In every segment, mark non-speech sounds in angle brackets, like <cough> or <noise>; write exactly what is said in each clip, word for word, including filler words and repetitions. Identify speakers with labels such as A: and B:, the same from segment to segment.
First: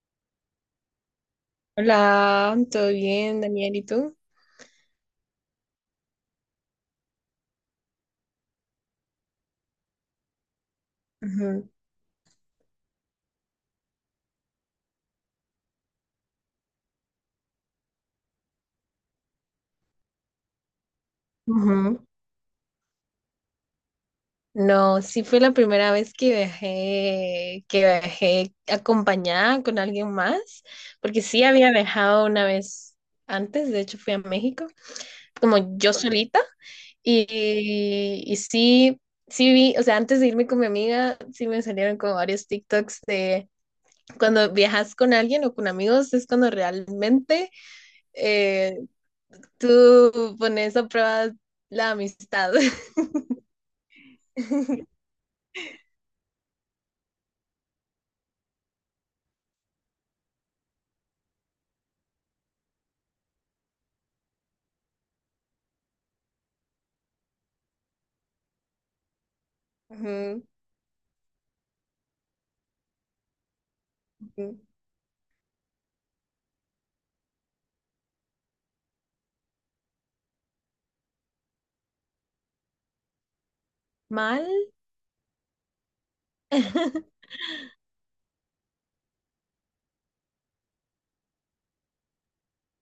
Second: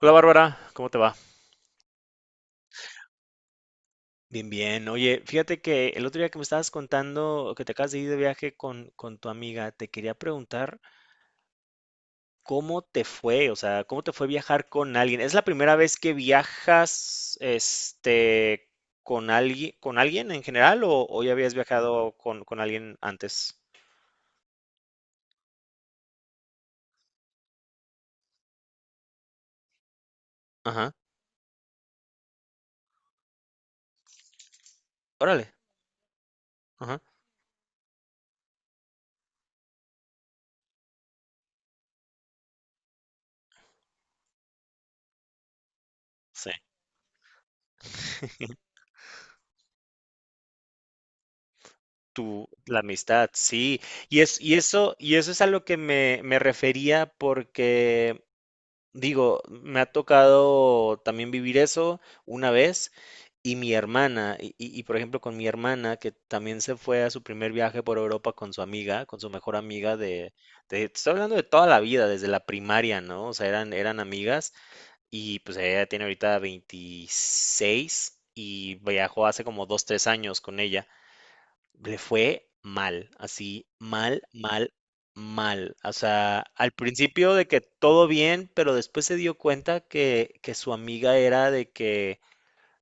A: Hola Bárbara, ¿cómo te va?
B: Hola, ¿todo bien, Daniel? ¿Y tú?
A: Bien, bien. Oye, fíjate que el otro día que me estabas contando que te acabas de ir de viaje con, con tu amiga, te quería preguntar
B: Ujú.
A: cómo te fue, o sea, cómo te fue viajar con alguien. ¿Es la primera vez que viajas, este, con alguien, con alguien en general o, o ya habías
B: Ujú.
A: viajado con, con alguien antes?
B: No, sí fue la primera vez que viajé, que viajé acompañada con alguien más,
A: Ajá.
B: porque sí había viajado una vez antes, de hecho fui a México,
A: Órale.
B: como yo solita,
A: Ajá.
B: y, y sí, sí vi, o sea, antes de irme con mi amiga, sí me salieron como varios TikToks de cuando viajas con alguien o con amigos, es cuando
A: Sí.
B: realmente eh, tú pones a prueba la
A: Tu,
B: amistad.
A: la
B: <laughs>
A: amistad, sí. Y es, y eso, y eso es a lo que me, me refería porque digo, me ha tocado también vivir eso una vez y mi hermana, y, y- y, por ejemplo con mi hermana que también se fue a su primer viaje por Europa con su amiga, con su mejor amiga de,
B: Ujú,
A: de, te estoy hablando de toda la vida, desde la primaria, ¿no? O sea, eran, eran amigas
B: ujú.
A: y pues ella tiene ahorita veintiséis y viajó hace como dos tres años con ella le fue mal, así, mal,
B: ¿Mal?
A: mal, mal. O sea, al
B: <laughs>
A: principio de que todo bien, pero después se dio cuenta que, que su amiga era de que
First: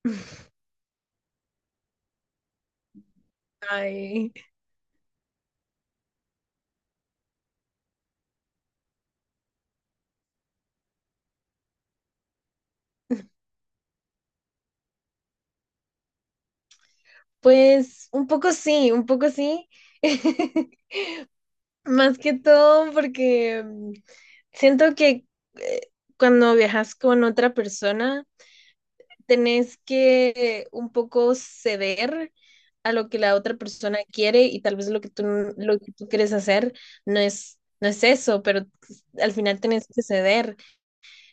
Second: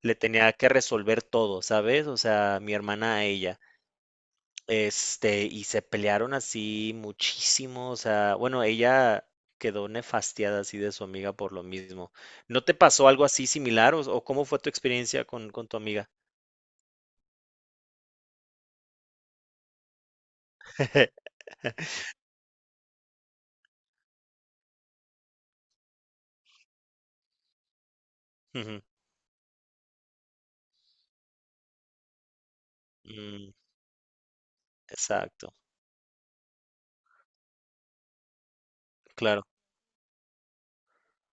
A: le tenía que resolver todo, ¿sabes? O sea, mi hermana a ella.
B: Ay,
A: Este, y se pelearon así muchísimo, o sea, bueno, ella quedó nefastiada así de su amiga por lo mismo. ¿No te pasó algo así similar o, o cómo fue tu experiencia con, con tu amiga?
B: pues un poco sí, un poco sí. <laughs>
A: <laughs>
B: Más que todo porque mm, siento que eh, cuando viajas con otra persona,
A: Ujú,
B: tenés que eh, un poco ceder a lo que la
A: mm,
B: otra persona quiere y tal vez lo que tú,
A: exacto,
B: lo que tú quieres hacer no es, no es eso, pero al
A: claro.
B: final tenés que ceder.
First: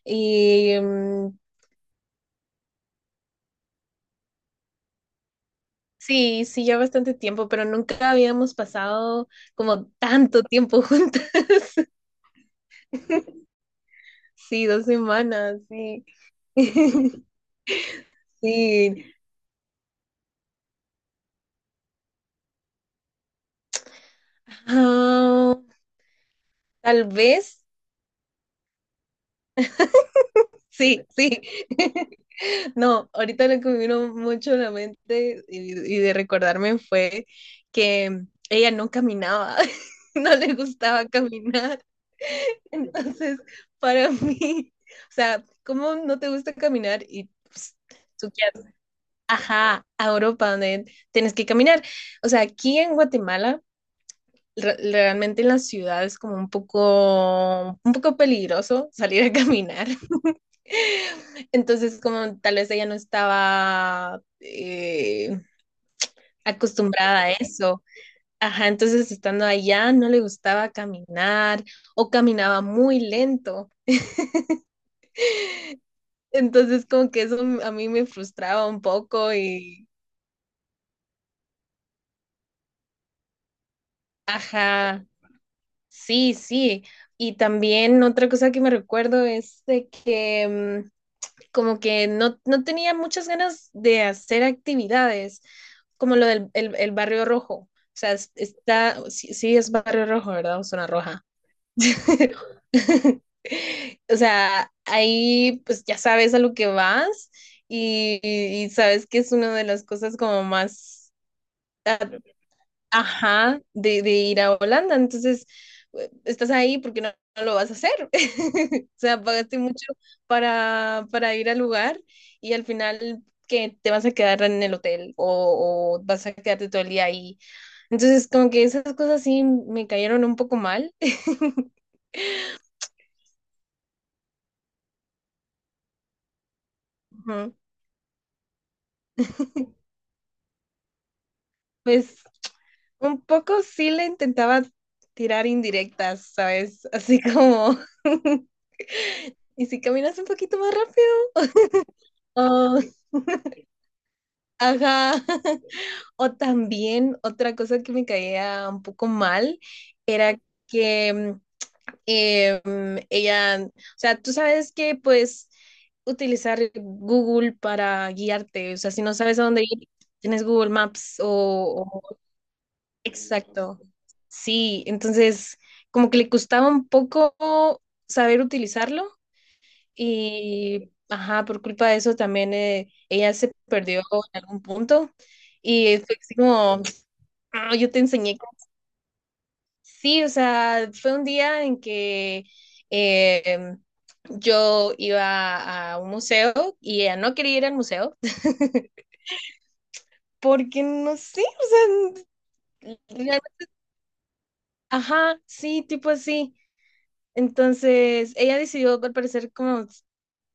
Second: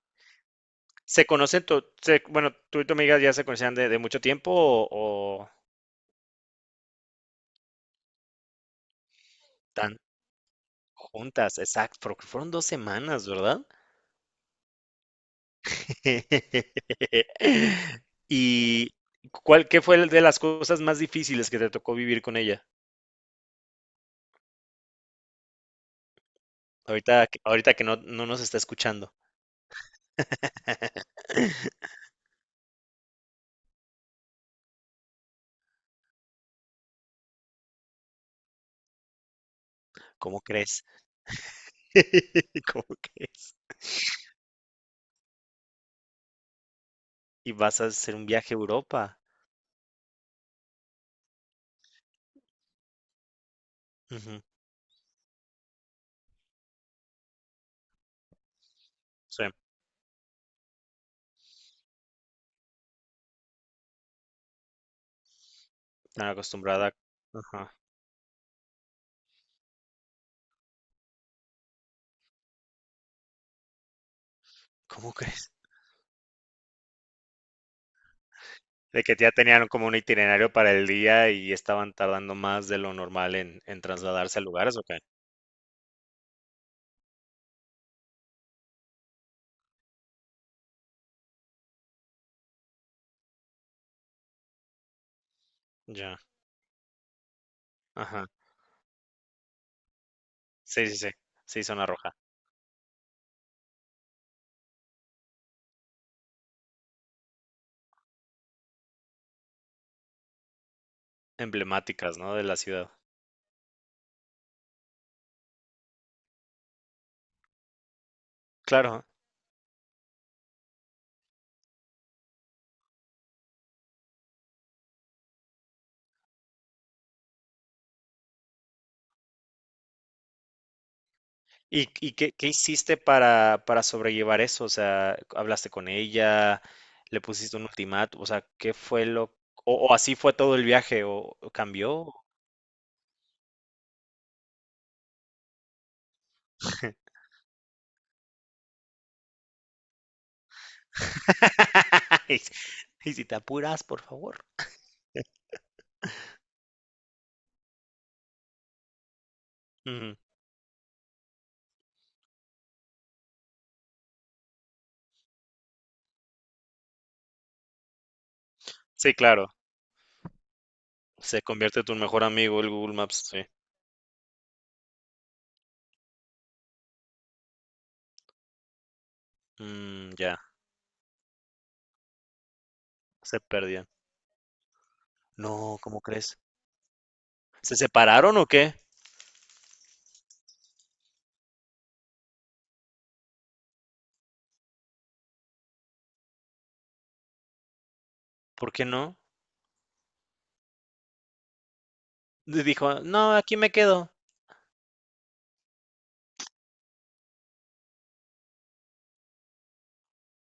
B: Y
A: ¿Se
B: mm,
A: conocen, tu, se- Bueno, tú y tu amiga ya se conocían de, de mucho tiempo o, o
B: sí, sí, ya bastante tiempo, pero nunca habíamos pasado como
A: tan
B: tanto tiempo juntas.
A: juntas? Exacto, porque fueron dos semanas,
B: <laughs>
A: ¿verdad?
B: Sí, dos semanas, sí. <laughs>
A: <laughs> ¿Y
B: Sí.
A: cuál, qué fue de las cosas más difíciles que te tocó vivir con ella?
B: Ah, tal
A: Ahorita, que-
B: vez.
A: ahorita que no, no nos está escuchando,
B: Sí, sí. <laughs> No, ahorita lo que me vino mucho a la mente y, y de recordarme fue que ella no caminaba, <laughs> no
A: ¿cómo
B: le
A: crees?
B: gustaba caminar.
A: <laughs>
B: <laughs>
A: ¿Cómo
B: Entonces,
A: crees?
B: para mí, o sea, ¿cómo no te gusta caminar y
A: Y
B: pues,
A: vas a hacer un
B: tú
A: viaje a
B: quieres,
A: Europa.
B: ajá, a Europa donde tienes que caminar? O sea, aquí en Guatemala,
A: Ujú.
B: re- realmente en la ciudad es como un poco, un poco peligroso salir a
A: Sí,
B: caminar. <laughs> Entonces, como tal vez ella no estaba eh,
A: tan acostumbrada.
B: acostumbrada a
A: Ajá.
B: eso. Ajá, entonces estando allá no le gustaba caminar o caminaba muy lento.
A: ¿Cómo
B: Entonces, como que eso m- a mí me frustraba un
A: De que ya
B: poco
A: tenían como
B: y,
A: un itinerario para el día y estaban tardando más de lo normal en, en trasladarse a lugares, ¿o qué?
B: ajá, sí, sí. Y también otra cosa que me recuerdo es de que mm, como que no, no tenía muchas ganas de hacer actividades, como
A: Ya,
B: lo del el, el Barrio Rojo. O sea,
A: ajá.
B: es- está, sí, sí es Barrio Rojo, ¿verdad? O
A: Sí,
B: Zona
A: sí, sí.
B: Roja.
A: Sí, zona roja.
B: <laughs> O sea, ahí pues ya sabes a lo que vas y, y- y sabes que es una de las cosas como más ah,
A: Emblemáticas, ¿no? De la ciudad.
B: ajá, de, de ir a Holanda. Entonces, eh, estás ahí porque no, no lo vas a hacer. <laughs> O
A: Claro.
B: sea, pagaste mucho para, para ir al lugar y al final que te vas a quedar en el hotel o, o vas a quedarte todo el día ahí. Entonces, como que esas cosas sí me cayeron un poco mal.
A: ¿Y,
B: <laughs>
A: y qué, qué hiciste para, para sobrellevar eso? O sea, ¿hablaste con ella? ¿Le
B: Ujú.
A: pusiste un ultimátum? O sea, ¿qué fue lo... O, o así fue todo el viaje? ¿O, o cambió?
B: Pues un poco sí le intentaba tirar indirectas, ¿sabes? Así como, <laughs> ¿y si caminas un poquito más rápido?
A: <laughs> Y si
B: Oh,
A: y si te apuras, por favor.
B: ajá. <laughs> O también otra cosa que me caía un poco mal
A: Ujú.
B: era que em, ella, o sea, tú sabes que pues utilizar Google para guiarte, o sea, si
A: Sí,
B: no sabes a
A: claro.
B: dónde ir, tienes Google Maps
A: Se convierte
B: o,
A: en tu
B: o-
A: mejor amigo el Google Maps. Sí.
B: exacto. Sí, entonces como que le costaba un poco saber utilizarlo
A: Mm, ya,
B: y, ajá, por culpa de eso también eh, ella
A: se
B: se
A: perdió.
B: perdió en algún punto.
A: No,
B: Y
A: ¿cómo
B: fue así
A: crees?
B: como,
A: ¿Se
B: ah, yo te
A: separaron
B: enseñé. Que
A: o qué?
B: sí, o sea, fue un día en que eh, yo iba a un museo y ella no quería ir al museo
A: ¿Por qué
B: <laughs>
A: no?
B: porque no sé, o
A: Y
B: sea,
A: dijo, no, aquí
B: realmente-
A: me quedo.
B: ajá, sí, tipo así. Entonces, ella decidió, al parecer, como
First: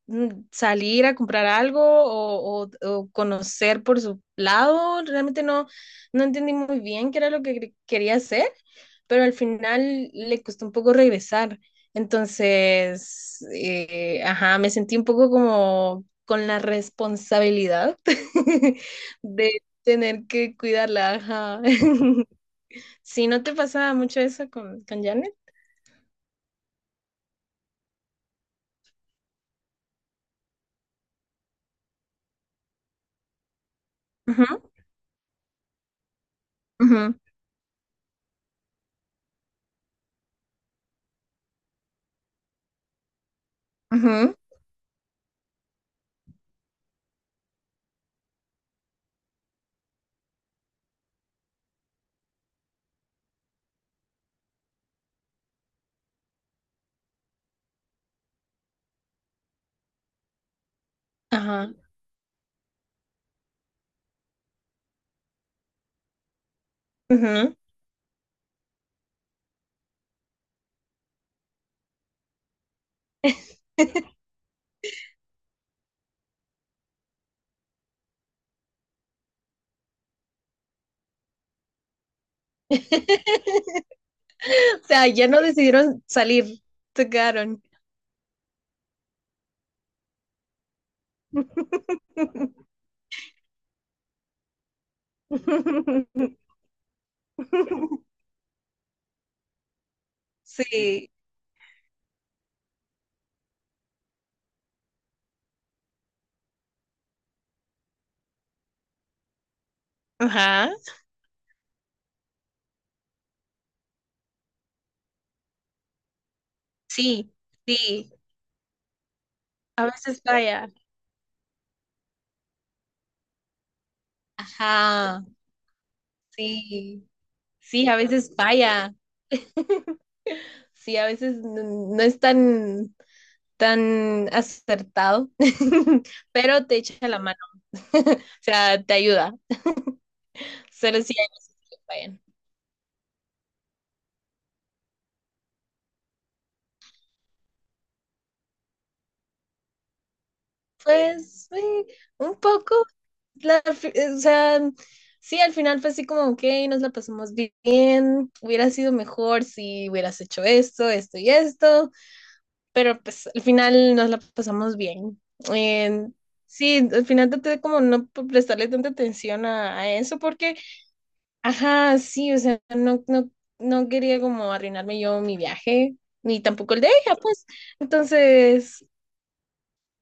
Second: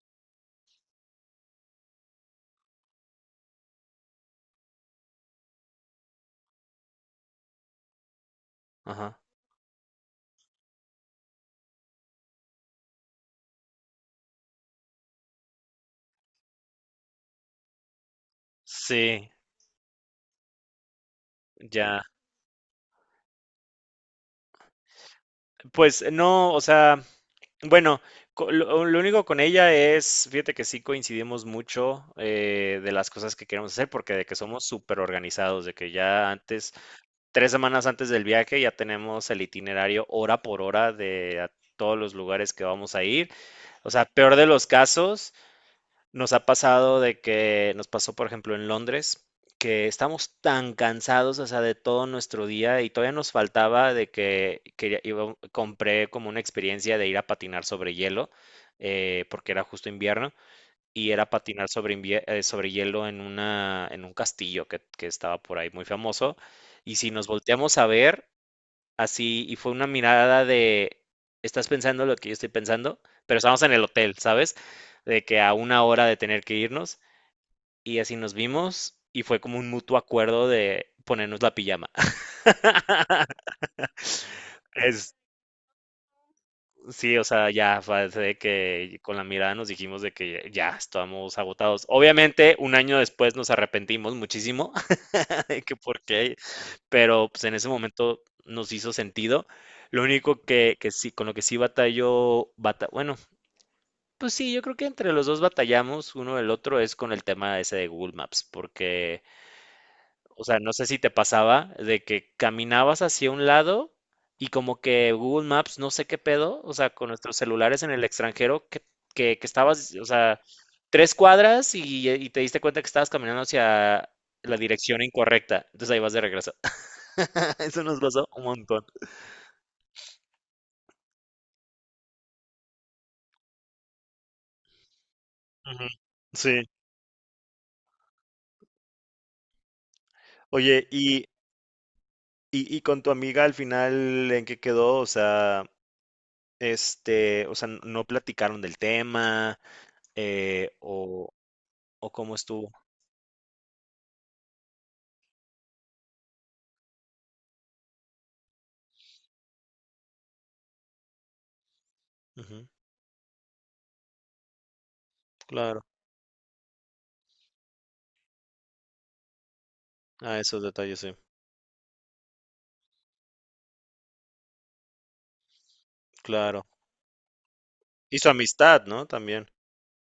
B: mm, salir a comprar algo o, o- o conocer por su lado. Realmente no, no entendí muy bien qué era lo que quería hacer.
A: Ajá.
B: Pero al final le costó un poco regresar. Entonces, eh, ajá, me sentí un poco como con la responsabilidad <laughs>
A: Sí,
B: de tener que cuidarla, ajá.
A: ya.
B: <laughs> Sí, ¿no te pasaba mucho eso con, con Janet?
A: Pues no, o sea, bueno, co- lo, lo único con ella es, fíjate que sí coincidimos mucho eh, de las cosas que queremos hacer, porque de que
B: Ajá,
A: somos súper organizados, de que ya antes,
B: ajá,
A: tres semanas antes del viaje, ya tenemos el itinerario hora por hora de a todos los lugares que vamos a ir. O sea,
B: ajá,
A: peor de los casos, nos ha pasado de que nos pasó, por ejemplo, en Londres, que estamos tan cansados, o sea, de todo nuestro día y todavía nos faltaba de que, que ya iba- compré como una experiencia de ir a patinar sobre hielo, eh, porque era justo invierno, y era patinar
B: ajá,
A: sobre, invie- eh, sobre hielo en una, en un castillo que, que estaba por ahí muy famoso. Y si nos
B: ajá.
A: volteamos a ver, así y fue una mirada de, estás pensando lo que yo estoy pensando, pero estábamos en el hotel, ¿sabes? De que a una hora de tener que irnos y así nos vimos y fue como un mutuo acuerdo de ponernos la pijama. <laughs>
B: <laughs> O sea,
A: Es,
B: ya no decidieron salir, se
A: sí, o sea,
B: quedaron.
A: ya fue de que con la mirada nos dijimos de que ya estábamos agotados. Obviamente,
B: <laughs>
A: un año después nos arrepentimos muchísimo <laughs> de que por qué, pero pues en ese momento nos hizo sentido. Lo único que, que
B: Sí,
A: sí, con lo que sí batalló, bata- bueno, pues sí, yo creo que entre los dos batallamos uno el otro es con el tema ese de Google Maps, porque, o sea,
B: ajá.
A: no sé si te pasaba de que caminabas hacia un lado y como que Google Maps, no sé qué pedo, o sea, con
B: Sí,
A: nuestros celulares en el
B: sí,
A: extranjero, que, que, que
B: a
A: estabas, o
B: veces
A: sea,
B: falla.
A: tres cuadras y, y te diste cuenta que estabas caminando hacia la dirección
B: Ajá,
A: incorrecta, entonces ahí vas de regreso.
B: sí,
A: <laughs> Eso
B: sí, a
A: nos pasó
B: veces
A: un montón.
B: falla. <laughs> Sí, a veces no, no es tan, tan acertado,
A: Ujú.
B: <laughs> pero
A: Sí,
B: te echa la mano. <laughs> O sea, te ayuda.
A: oye,
B: Solo si
A: y,
B: hay que fallan.
A: y, y con tu amiga al final, ¿en qué quedó? O sea, Este, o sea, no platicaron del tema, eh, o,
B: Pues, sí,
A: o cómo
B: un
A: estuvo.
B: poco. La- fi- o sea, sí, al final fue así como, ok, nos la pasamos bien. Hubiera sido mejor si hubieras hecho esto, esto y esto.
A: Ujú,
B: Pero pues al final nos la pasamos bien.
A: claro.
B: Eh, sí, al final traté de como no p- prestarle tanta atención a, a eso
A: Ah,
B: porque,
A: esos detalles, sí.
B: ajá, sí, o sea, no, no, no quería como arruinarme yo mi viaje, ni
A: Claro.
B: tampoco el de ella, pues.
A: Y su amistad,
B: Entonces,
A: ¿no? También.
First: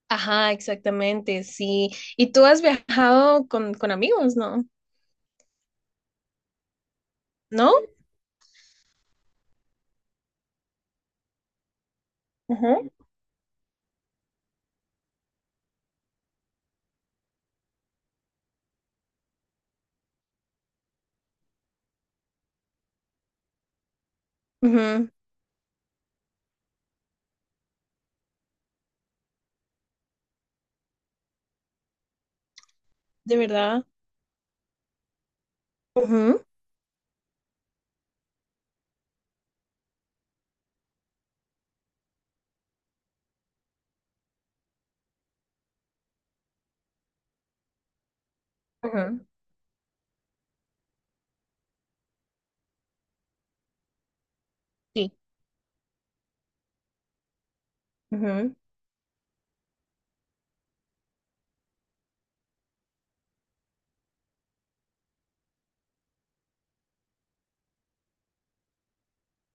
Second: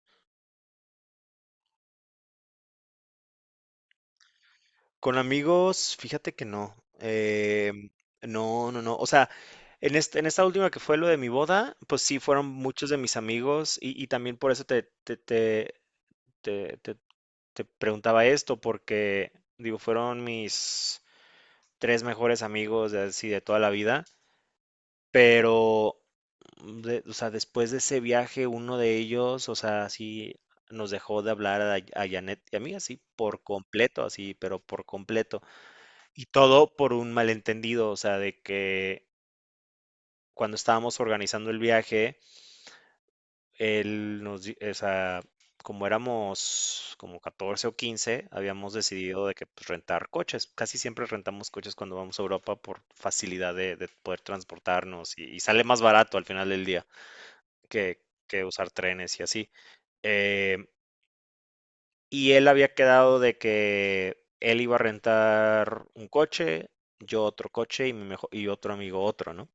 B: ajá, exactamente, sí. ¿Y tú has viajado con, con amigos, no?
A: Con amigos, fíjate que no. Eh,
B: ¿No?
A: no, no, no. O sea, en este, en esta última que fue lo de mi boda, pues sí fueron
B: Ajá.
A: muchos de mis amigos y, y también por eso te, te, te, te, te- te preguntaba esto, porque digo, fueron mis tres mejores amigos de, así, de toda la vida.
B: Ujú,
A: Pero, mm, de o sea, después de ese viaje, uno de ellos, o sea, sí nos dejó de hablar a a Janet y a mí, así
B: ¿de
A: por
B: verdad?
A: completo, así, pero por completo. Y
B: Ujú,
A: todo por un malentendido, o sea, de que cuando estábamos organizando el viaje, él nos di o sea, como éramos como catorce o quince habíamos
B: ujú,
A: decidido de que, pues, rentar coches. Casi siempre rentamos coches cuando vamos a Europa por facilidad de de poder
B: sí.
A: transportarnos y y sale más barato al final del día que, que usar trenes y así. Eh, y él había quedado de que él iba a rentar un coche, yo otro coche y, mi mejo- y otro amigo otro, ¿no?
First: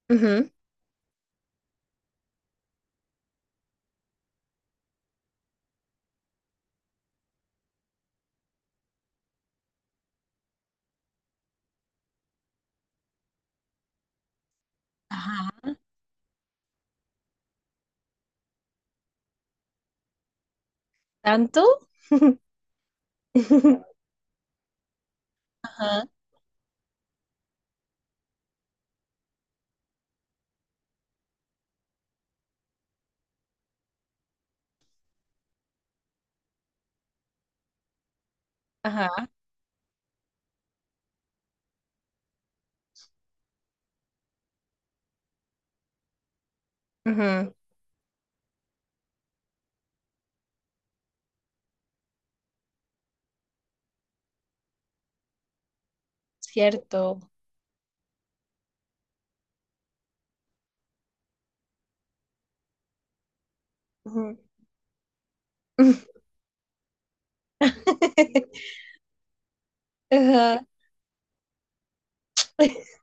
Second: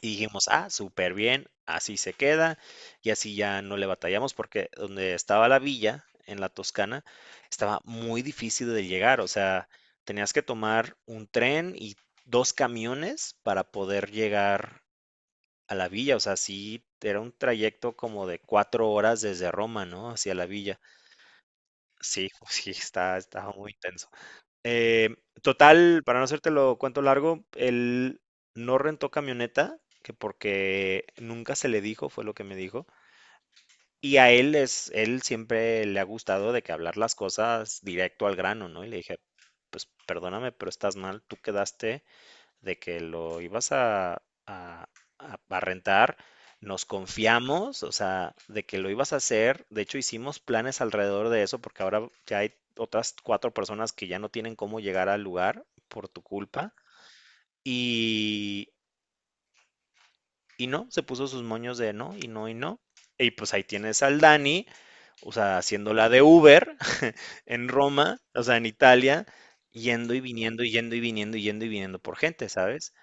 A: Y
B: Ujú, ujú.
A: dijimos, ah, súper bien, así se queda y así ya no le batallamos porque donde estaba la villa, en la Toscana, estaba muy difícil de llegar, o sea, tenías que tomar un tren y dos camiones para poder llegar
B: Ajá.
A: a la villa, o sea, sí, era un trayecto como de cuatro horas desde Roma, ¿no? Hacia la villa.
B: ¿Tanto?
A: Sí, <laughs> sí, está, estaba muy intenso.
B: <laughs>
A: Eh, total,
B: Ajá,
A: para no hacértelo lo cuento largo, él no rentó camioneta, que porque nunca se le dijo, fue lo que me dijo. Y a él es, él siempre le ha gustado de que hablar las cosas directo al grano, ¿no? Y le dije,
B: ajá.
A: pues perdóname, pero estás mal, tú quedaste de que lo ibas a, a- a- rentar, nos
B: Ujú,
A: confiamos, o sea, de que lo ibas a hacer. De hecho, hicimos planes alrededor de eso porque ahora ya hay otras cuatro personas que ya no tienen cómo llegar al lugar por tu culpa.
B: cierto.
A: Y, y no, se puso sus moños de no, y no, y no. Y pues ahí tienes al
B: Ujú.
A: Dani, o sea, haciendo la de Uber <laughs> en Roma, o sea, en
B: <laughs>
A: Italia, yendo y viniendo,
B: Ajá.
A: y yendo y viniendo, y yendo y viniendo por gente, ¿sabes?
B: <laughs>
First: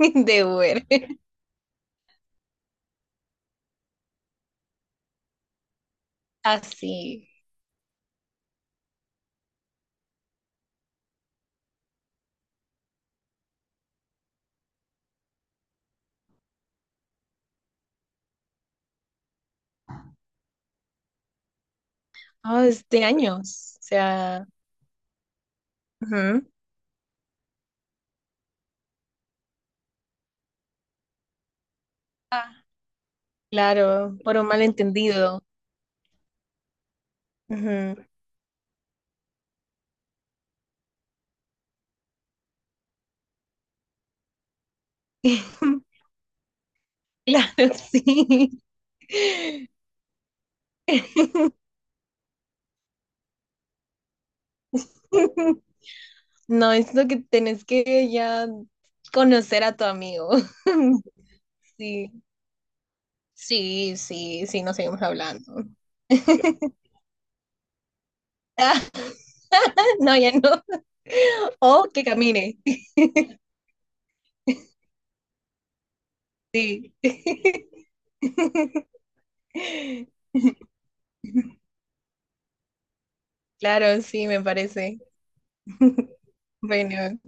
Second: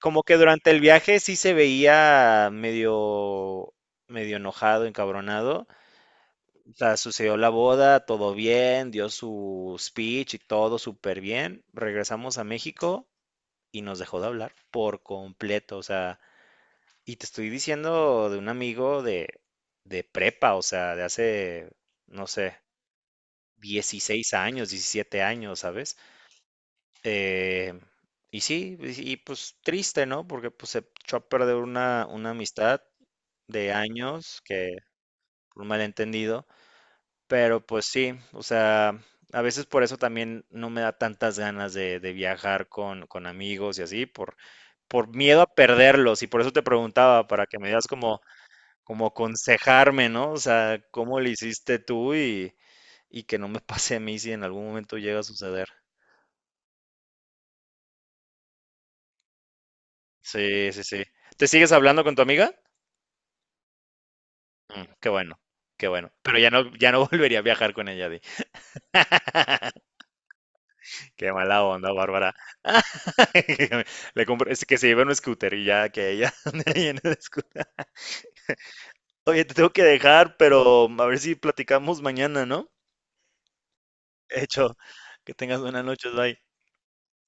A: Como que
B: De
A: durante el
B: Uber.
A: viaje sí se veía medio, medio enojado, encabronado. O sea,
B: Así.
A: sucedió la boda, todo bien, dio su speech y todo súper bien. Regresamos a México y nos dejó de hablar por completo. O sea, y te estoy diciendo de un amigo de, de prepa, o sea, de hace, no sé,
B: Oh, es de años. O
A: dieciséis
B: sea,
A: años, diecisiete años, ¿sabes?
B: ujú,
A: Eh, y sí, y, y, pues triste, ¿no? Porque pues se echó a perder una, una
B: ah,
A: amistad de
B: claro, por
A: años,
B: un
A: que
B: malentendido.
A: por un malentendido, pero pues
B: Ujú.
A: sí, o sea, a veces por eso también no me da tantas ganas de, de viajar con, con amigos y así, por, por miedo a
B: <laughs>
A: perderlos, y por eso te preguntaba, para que me
B: Claro,
A: digas como,
B: sí.
A: como
B: <laughs>
A: aconsejarme, ¿no? O sea, cómo le hiciste tú y, y que no me <laughs> pase a mí si en algún momento llega a suceder.
B: No, es lo que tenés que ya conocer a tu amigo.
A: Sí, sí, sí.
B: <laughs>
A: ¿Te sigues hablando
B: Sí,
A: con tu amiga?
B: sí, sí, sí, nos
A: Mm,
B: seguimos
A: qué bueno,
B: hablando.
A: qué bueno. Pero ya no,
B: <laughs>
A: ya no <laughs> volvería a viajar con ella, di.
B: Ah, no, ya no.
A: Qué
B: <laughs>
A: mala
B: O
A: onda,
B: que
A: Bárbara.
B: camine.
A: <laughs> Le compro- es que se lleve un scooter y ya que ella <laughs> ande ahí en el scooter.
B: <laughs>
A: Oye, te tengo que dejar,
B: <laughs>
A: pero a ver si platicamos mañana, ¿no?
B: Claro, sí, me
A: Hecho,
B: parece.
A: que tengas buenas noches, bye.
B: Bueno,